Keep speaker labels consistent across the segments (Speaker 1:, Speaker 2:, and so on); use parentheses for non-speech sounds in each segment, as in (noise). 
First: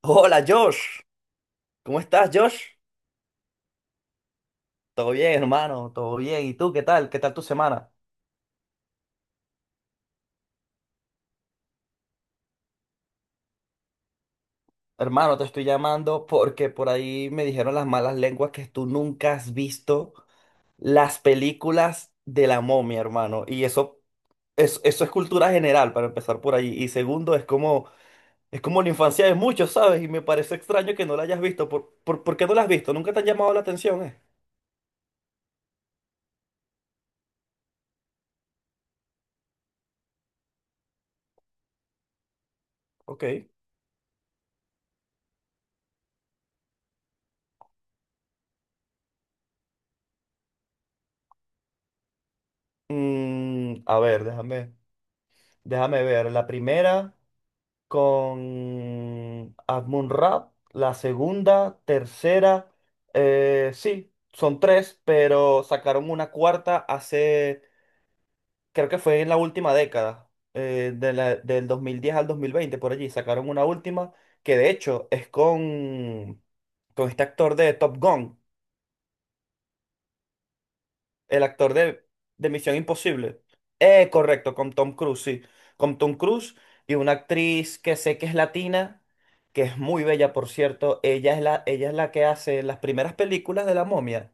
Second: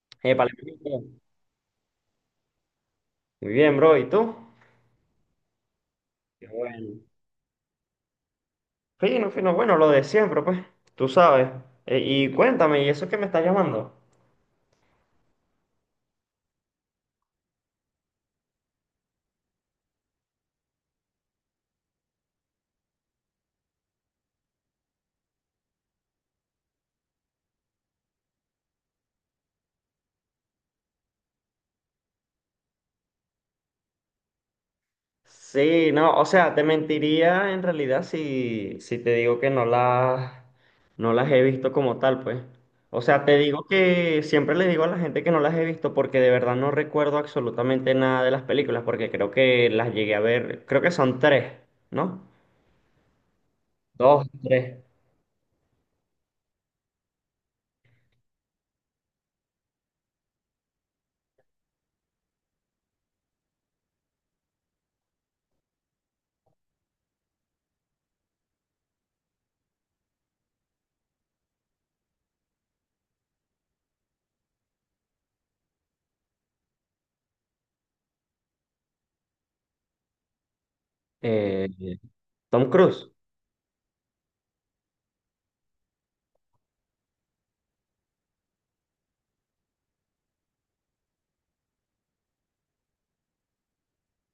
Speaker 1: Hola
Speaker 2: Épale,
Speaker 1: Josh, ¿cómo estás Josh?
Speaker 2: muy bien, bro. ¿Y tú?
Speaker 1: Todo bien, hermano, todo
Speaker 2: Qué
Speaker 1: bien. ¿Y tú qué
Speaker 2: bueno.
Speaker 1: tal? ¿Qué tal tu semana?
Speaker 2: Fino, fino, bueno, lo de siempre, pues, tú sabes. Y cuéntame, ¿y eso que me estás llamando?
Speaker 1: Hermano, te estoy llamando porque por ahí me dijeron las malas lenguas que tú nunca has visto las películas de la momia, hermano. Y eso es cultura general, para empezar por ahí. Y segundo, es como la infancia de muchos, ¿sabes? Y me parece extraño que no la hayas visto. ¿Por qué no la has visto? ¿Nunca te han llamado la atención,
Speaker 2: Sí, no, o sea, te mentiría en realidad si te digo que no las he visto como tal, pues. O sea, te
Speaker 1: Ok.
Speaker 2: digo que siempre le digo a la gente que no las he visto porque de verdad no recuerdo absolutamente nada de las películas, porque creo que las llegué a ver, creo que son tres, ¿no?
Speaker 1: A ver,
Speaker 2: Dos, tres.
Speaker 1: déjame ver. La primera con Rap, la segunda, tercera, sí, son tres, pero sacaron una cuarta hace, creo que fue en la última década, del 2010 al 2020 por allí. Sacaron una última que de hecho es con este actor de Top Gun. El
Speaker 2: Eh,
Speaker 1: actor de
Speaker 2: Tom
Speaker 1: Misión
Speaker 2: Cruise.
Speaker 1: Imposible. Correcto, con Tom Cruise, sí. Con Tom Cruise y una actriz que sé que es latina, que es muy bella, por cierto. Ella es la que hace las primeras películas de la momia.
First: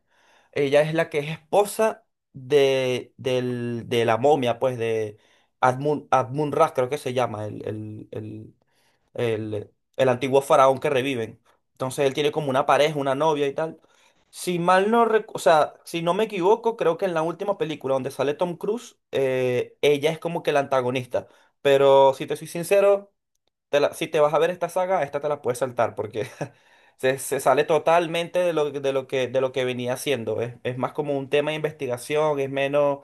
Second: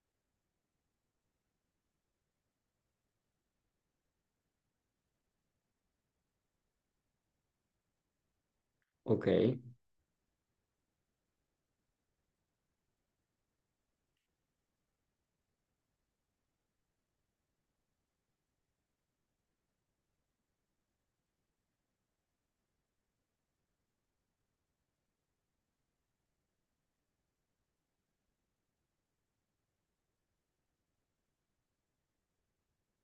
Speaker 1: Ella es la que es esposa de la momia, pues de Admun, Admun Ra, creo que se llama, el,
Speaker 2: Ok.
Speaker 1: el, el antiguo faraón que reviven. Entonces él tiene como una pareja, una novia y tal. Si mal no, rec- O sea, si no me equivoco, creo que en la última película donde sale Tom Cruise, ella es como que la antagonista. Pero si te soy sincero, si te vas a ver esta saga, esta te la puedes saltar porque (laughs) se sale totalmente de de lo que venía haciendo. Es más como un tema de investigación,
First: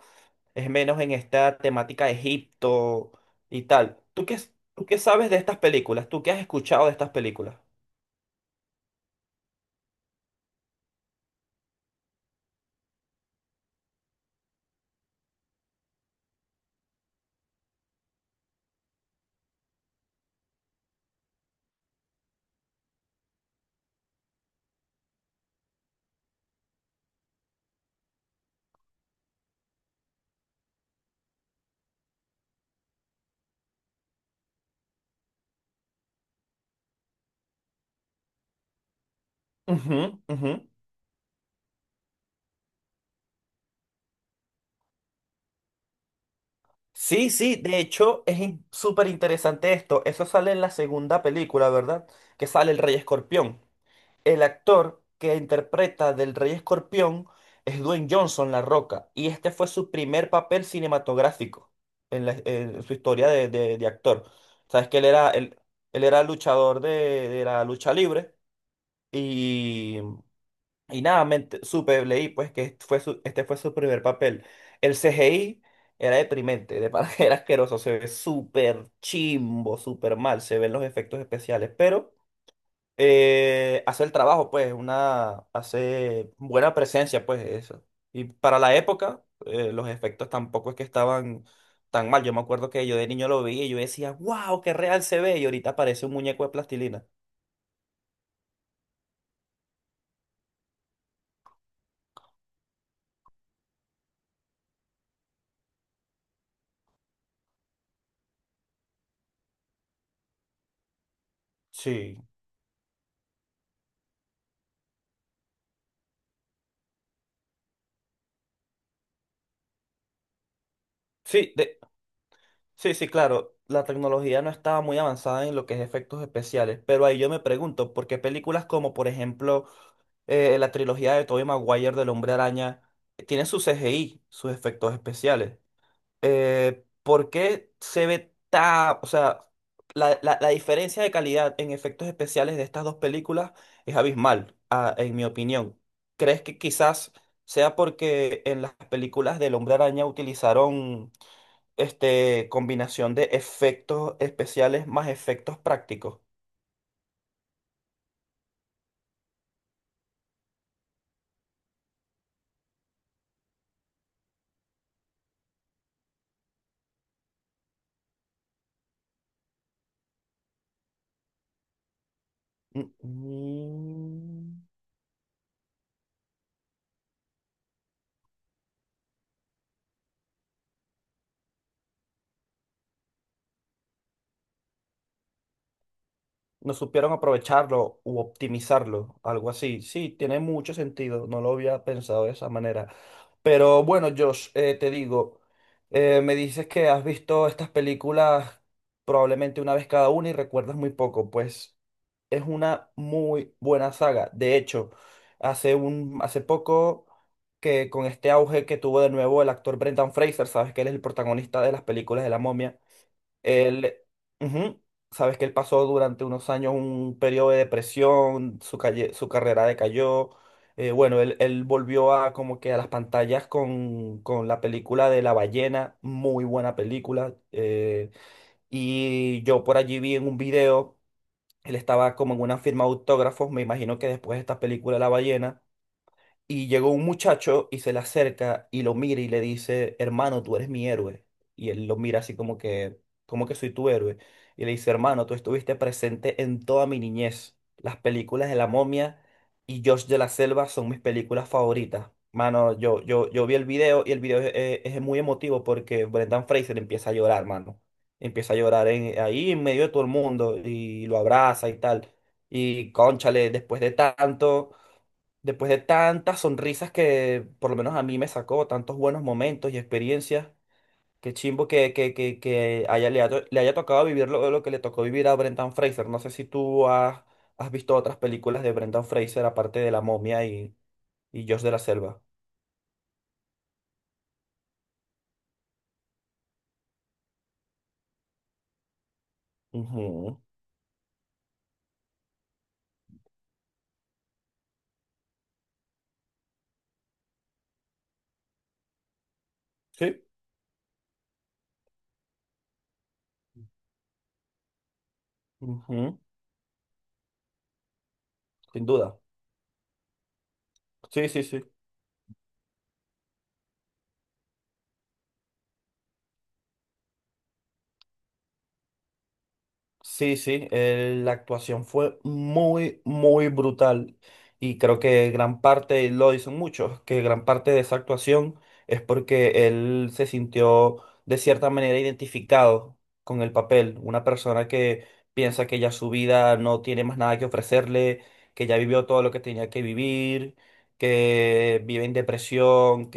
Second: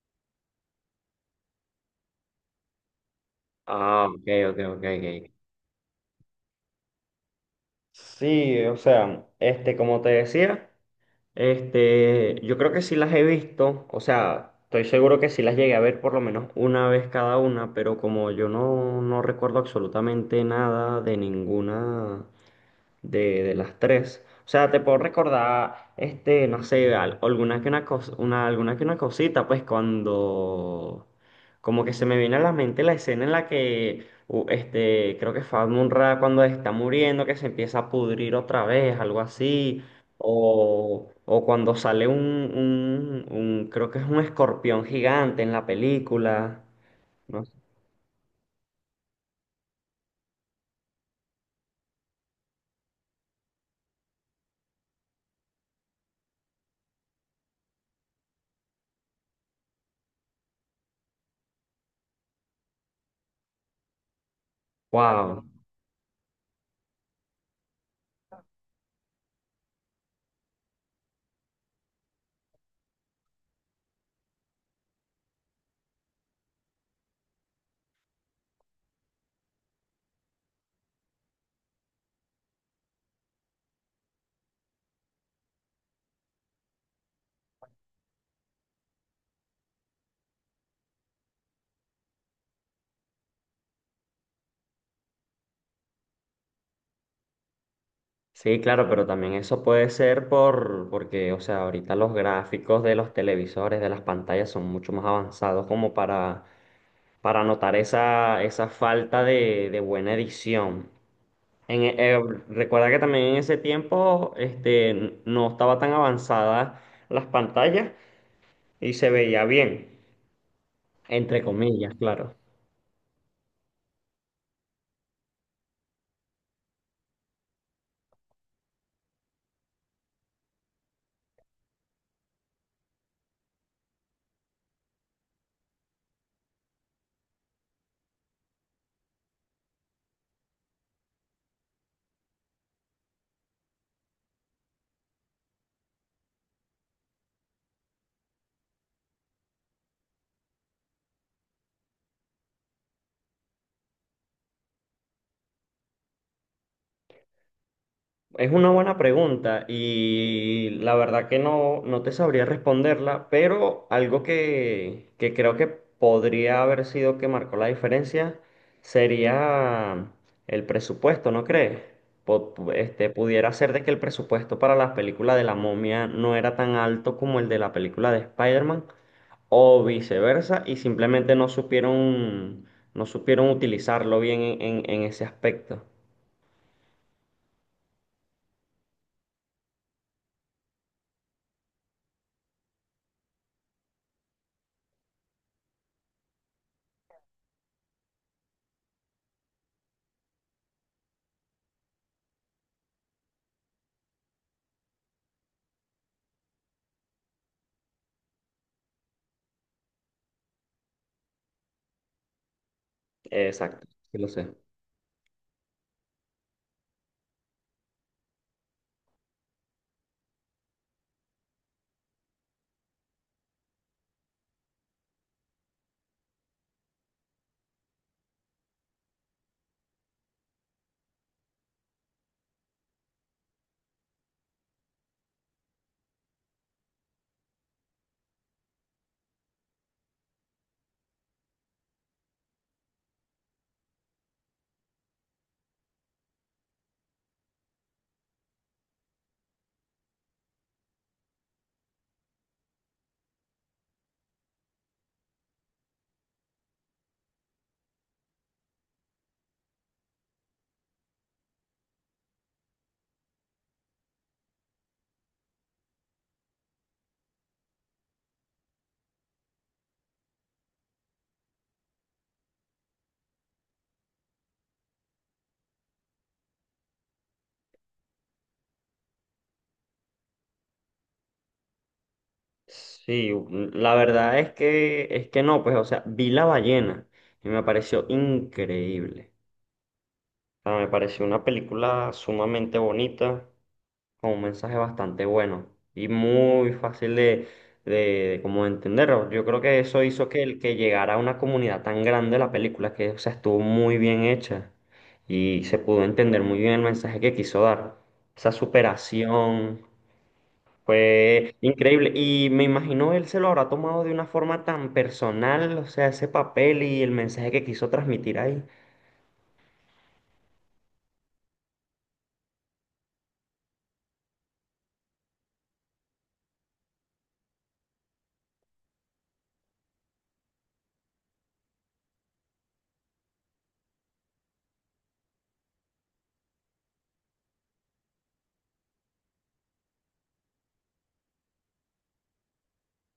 Speaker 1: es menos en esta temática de Egipto y tal.
Speaker 2: Ah, ok, ok, ok,
Speaker 1: Tú qué
Speaker 2: ok.
Speaker 1: sabes de estas películas? ¿Tú qué has escuchado de estas películas?
Speaker 2: Sí, o sea, este, como te decía, este, yo creo que sí las he visto, o sea, estoy seguro que sí las llegué a ver por lo menos una vez cada una, pero como yo no recuerdo absolutamente nada de ninguna, de las tres. O sea, te puedo recordar, este, no sé, alguna que una alguna que una cosita, pues cuando como que se me viene a la mente la escena en la que este, creo que fue Munra cuando está muriendo, que se empieza a pudrir otra vez, algo así.
Speaker 1: Ujú, ujú.
Speaker 2: O cuando sale un, creo que es un escorpión gigante en la película.
Speaker 1: Sí,
Speaker 2: No sé.
Speaker 1: sí, de hecho súper interesante esto. Eso sale en la segunda película, ¿verdad? Que sale el Rey Escorpión. El actor que interpreta del Rey Escorpión es Dwayne Johnson, La Roca, y este fue su primer papel cinematográfico en su historia de actor. Sabes que
Speaker 2: Wow.
Speaker 1: él, él era luchador de la lucha libre. Y, y nada, me ent- Supe, leí pues que este fue su primer papel. El CGI era deprimente, de para (laughs) era asqueroso, se ve súper chimbo, súper mal, se ven los efectos especiales, pero hace el trabajo, pues, hace buena presencia, pues, eso. Y para la época, los efectos tampoco es que estaban tan mal. Yo me acuerdo que yo de niño lo vi y yo decía, wow, qué real se ve, y ahorita parece un muñeco de plastilina.
Speaker 2: Sí, claro, pero también eso puede ser porque, o sea, ahorita los gráficos de los televisores, de las pantallas son mucho más avanzados como para notar esa, esa falta de buena edición. Eh,
Speaker 1: Sí,
Speaker 2: recuerda que también en ese tiempo, este, no estaba tan avanzadas las pantallas y se veía bien, entre
Speaker 1: sí, de,
Speaker 2: comillas, claro.
Speaker 1: Sí, sí, claro, la tecnología no estaba muy avanzada en lo que es efectos especiales, pero ahí yo me pregunto, ¿por qué películas como, por ejemplo, la trilogía de Tobey Maguire del Hombre Araña tiene su CGI, sus efectos especiales? ¿Por qué se ve tan, o sea, la diferencia de calidad en efectos especiales de estas dos películas es abismal, en mi opinión? ¿Crees que quizás sea porque en las películas del Hombre Araña utilizaron combinación de efectos especiales más efectos prácticos?
Speaker 2: Es una buena pregunta y la verdad que no te sabría responderla, pero algo que creo que podría haber sido que marcó la diferencia sería el presupuesto, ¿no crees?
Speaker 1: Mm,
Speaker 2: Este, pudiera ser de que el presupuesto
Speaker 1: mm.
Speaker 2: para la película de la momia no era tan alto como el de la película de Spider-Man o viceversa y simplemente no supieron, no supieron utilizarlo bien en en ese aspecto.
Speaker 1: No supieron aprovecharlo u optimizarlo, algo así. Sí, tiene mucho sentido, no lo había pensado de esa manera. Pero bueno, Josh, te digo, me dices que has visto estas películas probablemente una vez cada una y recuerdas muy poco, pues es una muy buena saga. De hecho, hace poco que con este auge que tuvo de nuevo el actor Brendan Fraser, sabes que él es el protagonista de las películas de la momia.
Speaker 2: Exacto,
Speaker 1: él,
Speaker 2: sí lo sé.
Speaker 1: Ujú, sabes que él pasó durante unos años un periodo de depresión. Su carrera decayó. Él volvió a como que a las pantallas con la película de La Ballena, muy buena película. Y yo por allí vi en un video, él estaba como en una firma de autógrafos, me imagino que después de esta película La Ballena. Y llegó un muchacho y se le acerca y lo mira y le dice, hermano, tú eres mi héroe. Y él lo mira así como que soy tu héroe. Y le dice, hermano, tú estuviste presente en toda mi niñez. Las películas de La Momia y Josh de la Selva son mis películas favoritas. Mano, yo vi el video y el video es muy emotivo porque Brendan Fraser empieza a llorar, mano. Empieza a llorar ahí en medio de todo el mundo y lo abraza y tal. Y cónchale, después de tanto. Después de tantas sonrisas que por lo menos a mí me sacó, tantos buenos momentos y experiencias, qué chimbo que le haya tocado vivir lo que le tocó vivir a Brendan Fraser. No sé si has visto otras películas de Brendan Fraser aparte de La Momia y Josh de la Selva.
Speaker 2: Sí, mm, la verdad es es que no, pues, o sea, vi La Ballena y me pareció increíble.
Speaker 1: Ujú.
Speaker 2: O sea, me pareció una película sumamente bonita, con un mensaje bastante bueno y muy fácil de como entenderlo. Yo creo que eso
Speaker 1: Sí,
Speaker 2: hizo que llegara a una comunidad tan grande la película, que, o sea, estuvo muy bien hecha y se pudo
Speaker 1: ujú.
Speaker 2: entender muy bien el mensaje que quiso dar. Esa
Speaker 1: Sin duda.
Speaker 2: superación.
Speaker 1: Sí, sí,
Speaker 2: Fue
Speaker 1: sí.
Speaker 2: increíble. Y me imagino él se lo habrá tomado de una forma tan personal, o sea, ese papel y el mensaje que quiso transmitir ahí.
Speaker 1: Sí, sí, la actuación fue muy, muy brutal y creo que gran parte, lo dicen muchos, que gran parte de esa actuación es porque él se sintió de cierta manera identificado con el papel, una persona que piensa que ya su vida no tiene más nada que ofrecerle, que ya vivió todo lo que tenía que vivir, que vive en depresión,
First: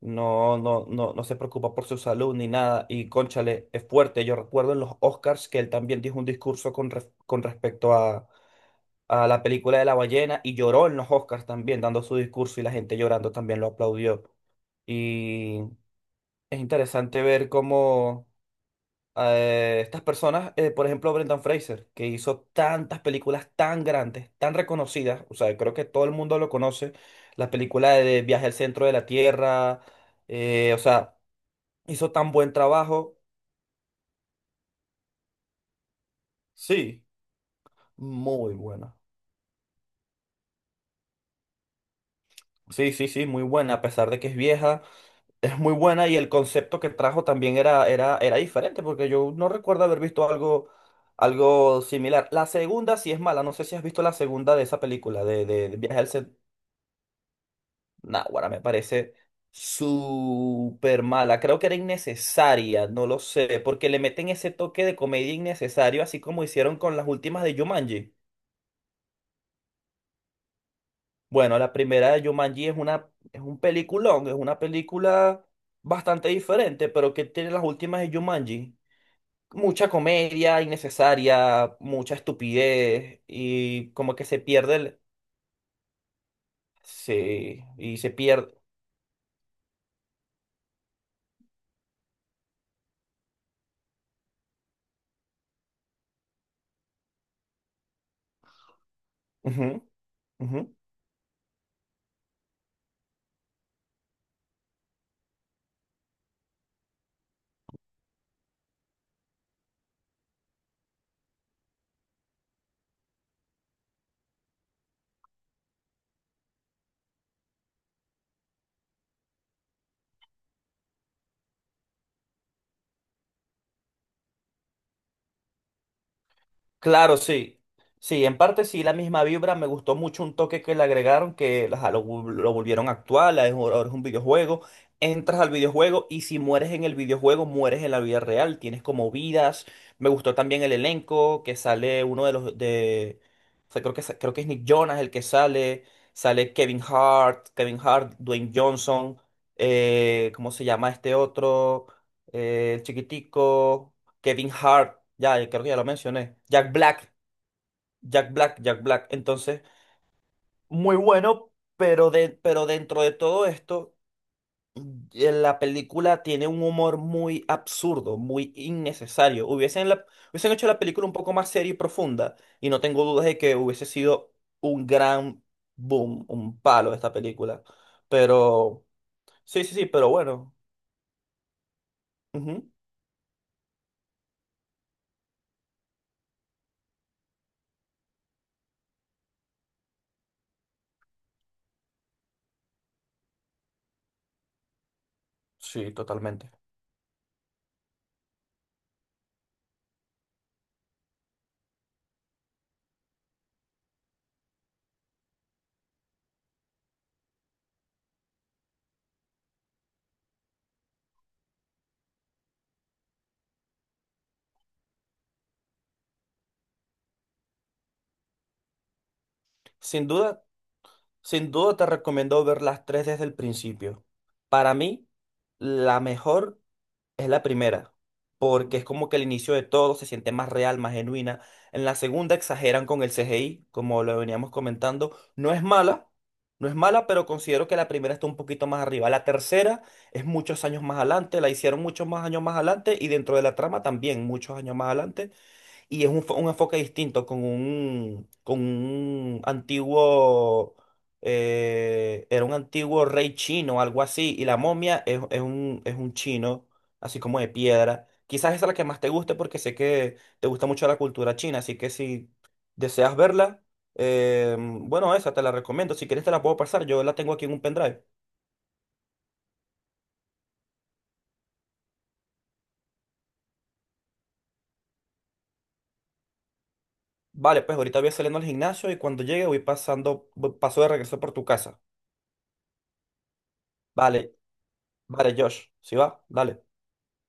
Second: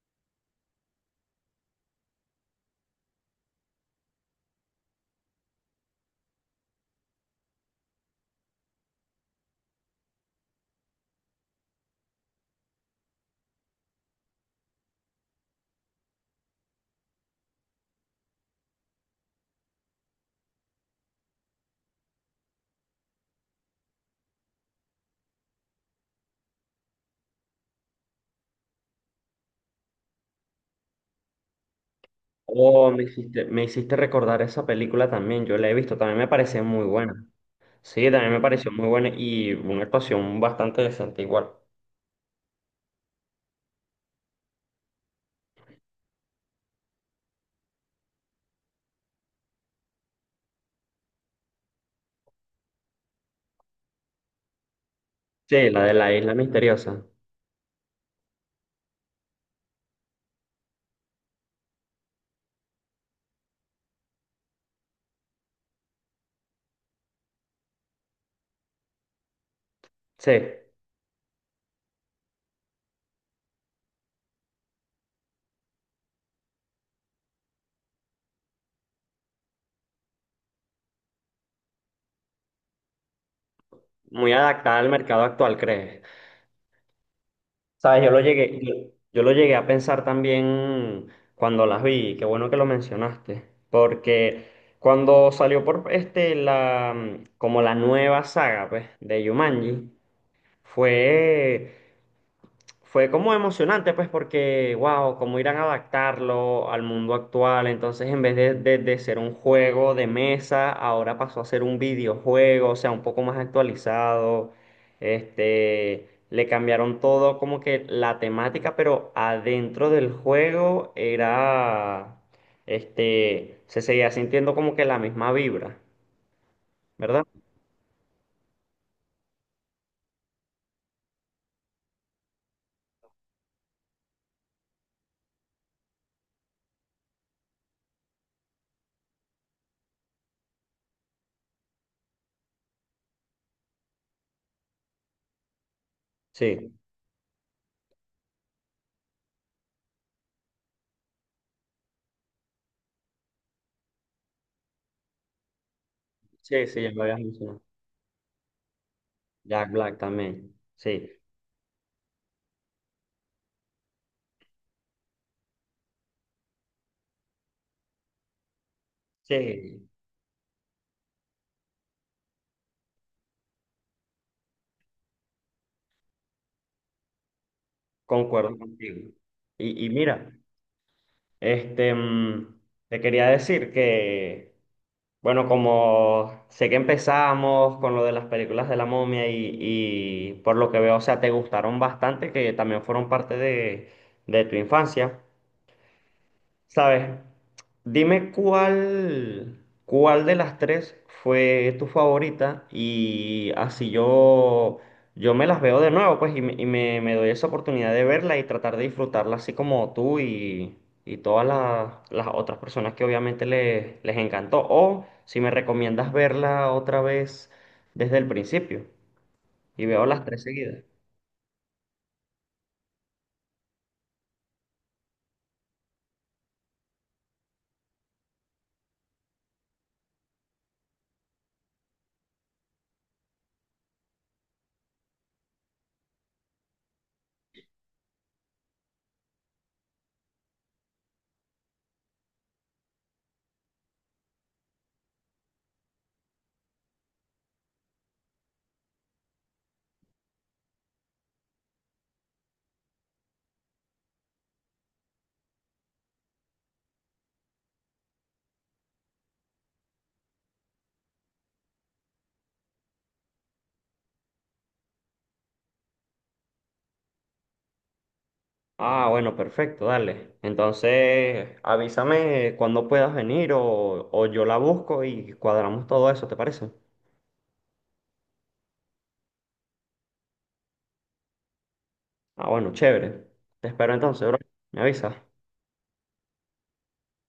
Speaker 1: no se preocupa por su salud ni nada. Y cónchale, es fuerte. Yo recuerdo en los Oscars que él también dijo un discurso con respecto a la película de la ballena y lloró en los Oscars también, dando su discurso y la gente llorando también lo aplaudió. Y es interesante ver cómo estas personas, por ejemplo, Brendan Fraser, que hizo tantas películas tan grandes, tan reconocidas, o sea, creo que todo el mundo lo conoce, la película de Viaje al Centro de la Tierra, o sea. Hizo tan buen
Speaker 2: Oh,
Speaker 1: trabajo.
Speaker 2: me hiciste recordar esa película también, yo la he visto, también me parece muy
Speaker 1: Sí,
Speaker 2: buena. Sí, también me
Speaker 1: muy
Speaker 2: pareció muy
Speaker 1: buena.
Speaker 2: buena y una actuación bastante decente igual.
Speaker 1: Sí, sí, sí, muy buena. A pesar de que es vieja, es muy buena y el concepto que trajo también era diferente, porque yo no recuerdo haber visto algo, algo similar. La segunda sí es mala. No sé si has visto la segunda de esa película,
Speaker 2: Sí,
Speaker 1: de
Speaker 2: la de
Speaker 1: Viaje al
Speaker 2: la
Speaker 1: Centro.
Speaker 2: isla misteriosa.
Speaker 1: Náguara, me parece súper mala. Creo que era innecesaria, no lo sé, porque le meten ese toque de comedia innecesario, así como hicieron con las últimas de Jumanji.
Speaker 2: Sí,
Speaker 1: Bueno, la primera de Jumanji es un peliculón, es una película bastante diferente, pero que tiene las últimas de Jumanji. Mucha comedia innecesaria, mucha estupidez y como que
Speaker 2: muy
Speaker 1: se pierde
Speaker 2: adaptada al
Speaker 1: el...
Speaker 2: mercado actual, ¿crees?
Speaker 1: Sí, y
Speaker 2: Sabes,
Speaker 1: se pierde...
Speaker 2: yo lo llegué a pensar también cuando las vi, y qué bueno que lo mencionaste, porque cuando salió por este la como la nueva saga pues, de
Speaker 1: Ujú,
Speaker 2: Jumanji,
Speaker 1: ujú.
Speaker 2: fue fue como emocionante, pues, porque, wow, cómo irán a adaptarlo al mundo actual. Entonces, en vez de ser un juego de mesa, ahora pasó a ser un videojuego, o sea, un poco más actualizado. Este, le cambiaron todo, como que la temática, pero adentro del juego era, este, se seguía sintiendo como que la misma vibra,
Speaker 1: Claro,
Speaker 2: ¿verdad?
Speaker 1: sí. Sí, en parte sí, la misma vibra. Me gustó mucho un toque que le agregaron, que ajá, lo volvieron actual. Ahora es un videojuego. Entras al videojuego y si mueres en el videojuego, mueres en la vida real. Tienes como vidas. Me gustó también el elenco, que sale uno de los de. O sea, creo creo que es Nick Jonas el que sale. Sale
Speaker 2: Sí,
Speaker 1: Kevin Hart, Dwayne Johnson. ¿Cómo se llama este otro? El chiquitico. Kevin Hart, ya creo que ya lo mencioné.
Speaker 2: sí, sí, ya lo habías mencionado.
Speaker 1: Jack Black. Entonces,
Speaker 2: Jack Black también,
Speaker 1: muy
Speaker 2: sí,
Speaker 1: bueno, pero, pero dentro de todo esto, la película tiene un humor muy absurdo, muy innecesario.
Speaker 2: sí.
Speaker 1: Hubiesen hecho la película un poco más seria y profunda, y no tengo dudas de que hubiese sido un gran boom, un palo esta película.
Speaker 2: Concuerdo
Speaker 1: Pero,
Speaker 2: contigo.
Speaker 1: sí, sí, sí,
Speaker 2: Y
Speaker 1: pero
Speaker 2: mira,
Speaker 1: bueno.
Speaker 2: este, mm,
Speaker 1: Ujú.
Speaker 2: te quería decir que, bueno, como sé que empezamos con lo de las películas de la momia y por lo que veo, o sea, te gustaron bastante, que también fueron parte de tu infancia.
Speaker 1: Sí, totalmente.
Speaker 2: ¿Sabes? Dime cuál, cuál de las tres fue tu favorita y así yo me las veo de nuevo, pues, me doy esa oportunidad de verla y tratar de disfrutarla así como tú y todas las otras personas que obviamente les encantó. O si me recomiendas verla otra vez desde el principio y veo
Speaker 1: Sin
Speaker 2: las tres
Speaker 1: duda.
Speaker 2: seguidas.
Speaker 1: Sin duda te recomiendo ver las tres desde el principio. Para mí, la mejor es la primera, porque es como que el inicio de todo se siente más real, más genuina. En la segunda exageran con el CGI, como lo veníamos comentando. No es mala, no es mala, pero considero que la primera está un poquito más arriba. La tercera es muchos años más adelante, la hicieron muchos más años más adelante y dentro de la trama también muchos años más adelante. Y es un enfoque distinto con un antiguo, era un antiguo rey chino, algo así, y la momia es un chino, así como de piedra. Quizás esa es la que más te guste porque sé que te gusta mucho la cultura china, así que si deseas verla, bueno, esa te la recomiendo. Si quieres te la puedo pasar, yo la tengo aquí en un pendrive.
Speaker 2: Ah, bueno, perfecto, dale. Entonces, avísame cuando puedas venir o yo la busco y cuadramos todo eso, ¿te parece?
Speaker 1: Vale, pues ahorita voy saliendo al gimnasio y cuando llegue voy pasando, paso de regreso por tu casa.
Speaker 2: Ah, bueno, chévere. Te espero
Speaker 1: Vale,
Speaker 2: entonces, bro. Me avisas.
Speaker 1: vale, Josh, ¿si va? Dale.